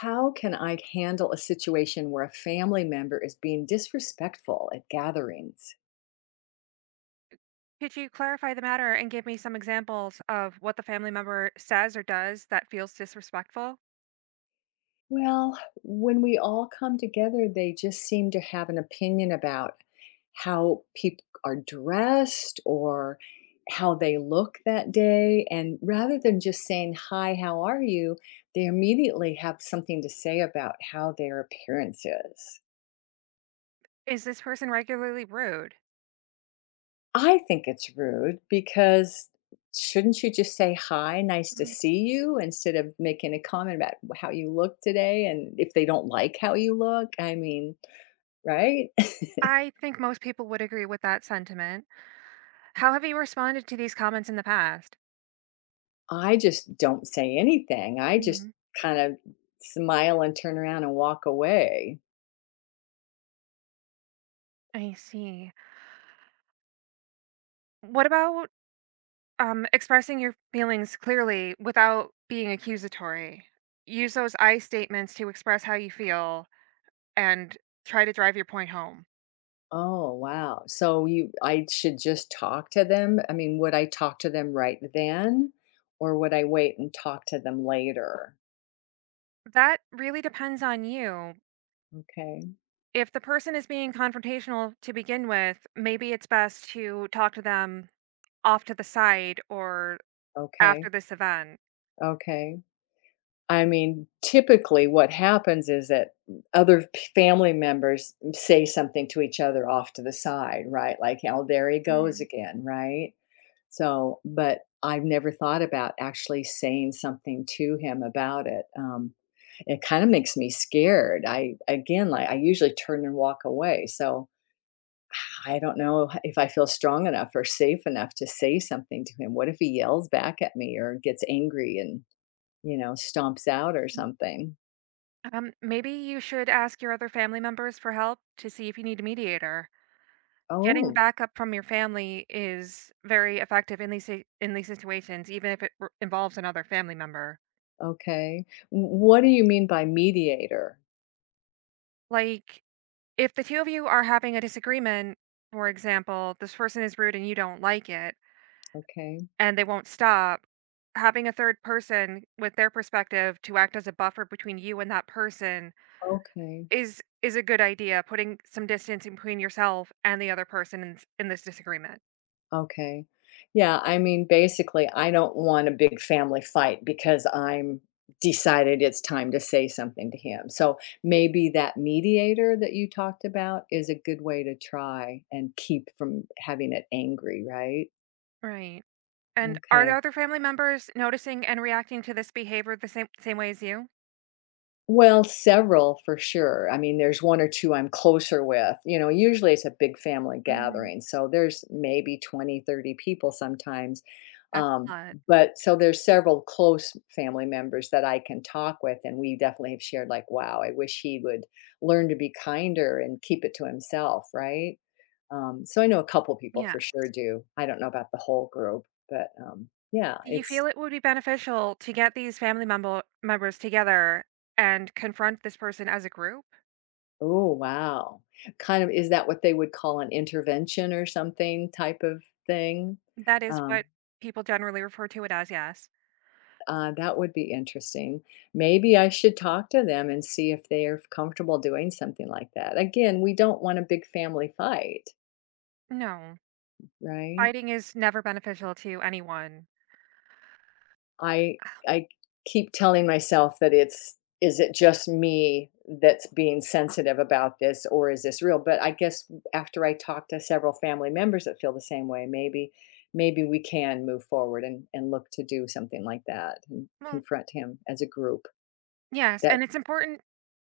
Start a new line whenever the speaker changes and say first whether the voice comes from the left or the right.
left: How can I handle a situation where a family member is being disrespectful at gatherings?
right: Could you clarify the matter and give me some examples of what the family member says or does that feels disrespectful?
left: Well, when we all come together, they just seem to have an opinion about how people are dressed or how they look that day. And rather than just saying, "Hi, how are you?" they immediately have something to say about how their appearance is.
right: Is this person regularly rude?
left: I think it's rude because shouldn't you just say hi, nice to
right: Mm,
left: see you, instead of making a comment about how you look today? And if they don't like how you look? I mean, right?
right: I think most people would agree with that sentiment. How have you responded to these comments in the past?
left: I just don't say anything. I just
right: Mhm.
left: kind of smile and turn around and walk away.
right: I see. What about expressing your feelings clearly without being accusatory? Use those I statements to express how you feel and try to drive your point home.
left: Oh, wow. So you I should just talk to them? I mean, would I talk to them right then or would I wait and talk to them later?
right: That really depends on you.
left: Okay.
right: If the person is being confrontational to begin with, maybe it's best to talk to them off to the side or
left: Okay.
right: after this event.
left: Okay. I mean, typically what happens is that family members say something to each other off to the side, right? Like, oh, there he goes
right: Mm.
left: again, right? So, but I've never thought about actually saying something to him about it. It kind of makes me scared. I, again, like I usually turn and walk away. So I don't know if I feel strong enough or safe enough to say something to him. What if he yells back at me or gets angry and, stomps out or
right: mm.
left: something?
right: Maybe you should ask your other family members for help to see if you need a mediator. Getting
left: Oh,
right: backup from your family is very effective in in these situations, even if it involves another family member.
left: okay. What do you mean by mediator?
right: Like if the two of you are having a disagreement, for example, this person is rude and you don't like it,
left: Okay,
right: and they won't stop, having a third person with their perspective to act as a buffer between you and that person
left: okay,
right: is a good idea, putting some distance in between yourself and the other person in this disagreement.
left: okay. Yeah, I mean, basically, I don't want a big family fight because I'm decided it's time to say something to him. So maybe that mediator that you talked about is a good way to try and keep from having it angry, right?
right: Right. And are the
left: Okay.
right: other family members noticing and reacting to this behavior the same way as you?
left: Well, several for sure. I mean, there's 1 or 2 I'm closer with. You know, usually it's a big family
right: Mm,
left: gathering, so there's maybe 20, 30 people sometimes.
right: that's a
left: Um,
right: lot.
left: but so there's several close family members that I can talk with, and we definitely have shared like, "Wow, I wish he would learn to be kinder and keep it to himself," right? So I know a couple people
right: Yeah.
left: for sure do. I don't know about the whole group, but, yeah,
right: Do you feel
left: it's—
right: it would be beneficial to get these family members together and confront this person as a group?
left: Oh, wow. Kind of, is that what they would call an intervention or something, type of thing?
right: That is
left: Um,
right: what people generally refer to it as, yes.
left: that would be interesting. Maybe I should talk to them and see if they're comfortable doing something like that. Again, we don't want a big family fight,
right: No,
left: right?
right: fighting is never beneficial to anyone.
left: I I keep telling myself that it's— is it just me that's being sensitive about this, or is this real? But I guess after I talk to several family members that feel the same way, maybe maybe we can move forward and look to do something like that and
right: Well,
left: confront him as a group.
right: yes,
left: That—
right: and it's important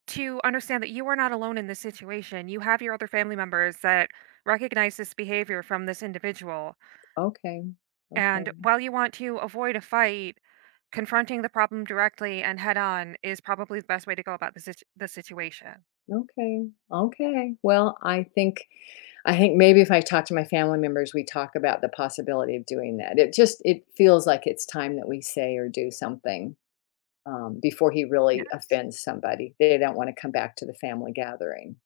right: to understand that you are not alone in this situation. You have your other family members that recognize this behavior from this individual.
left: okay.
right: And
left: Okay.
right: while you want to avoid a fight, confronting the problem directly and head on is probably the best way to go about the situation.
left: Okay. Okay. Well, I think maybe if I talk to my family members, we talk about the possibility of doing that. It just— it feels like it's time that we say or do something. Before he
right: Yes,
left: really offends somebody, they don't want to come back to the family gathering.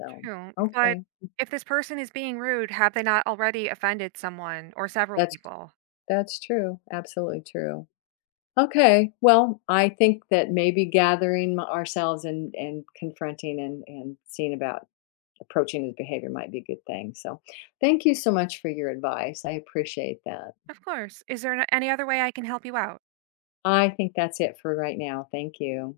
left: So,
right: true. But
left: okay,
right: if this person is being rude, have they not already offended someone or several
left: that's
right: people?
left: that's true. Absolutely true. Okay, well, I think that maybe ourselves and confronting and seeing about approaching his behavior might be a good thing. So, thank you so much for your advice. I appreciate that.
right: Of course. Is there any other way I can help you out?
left: I think that's it for right now. Thank you.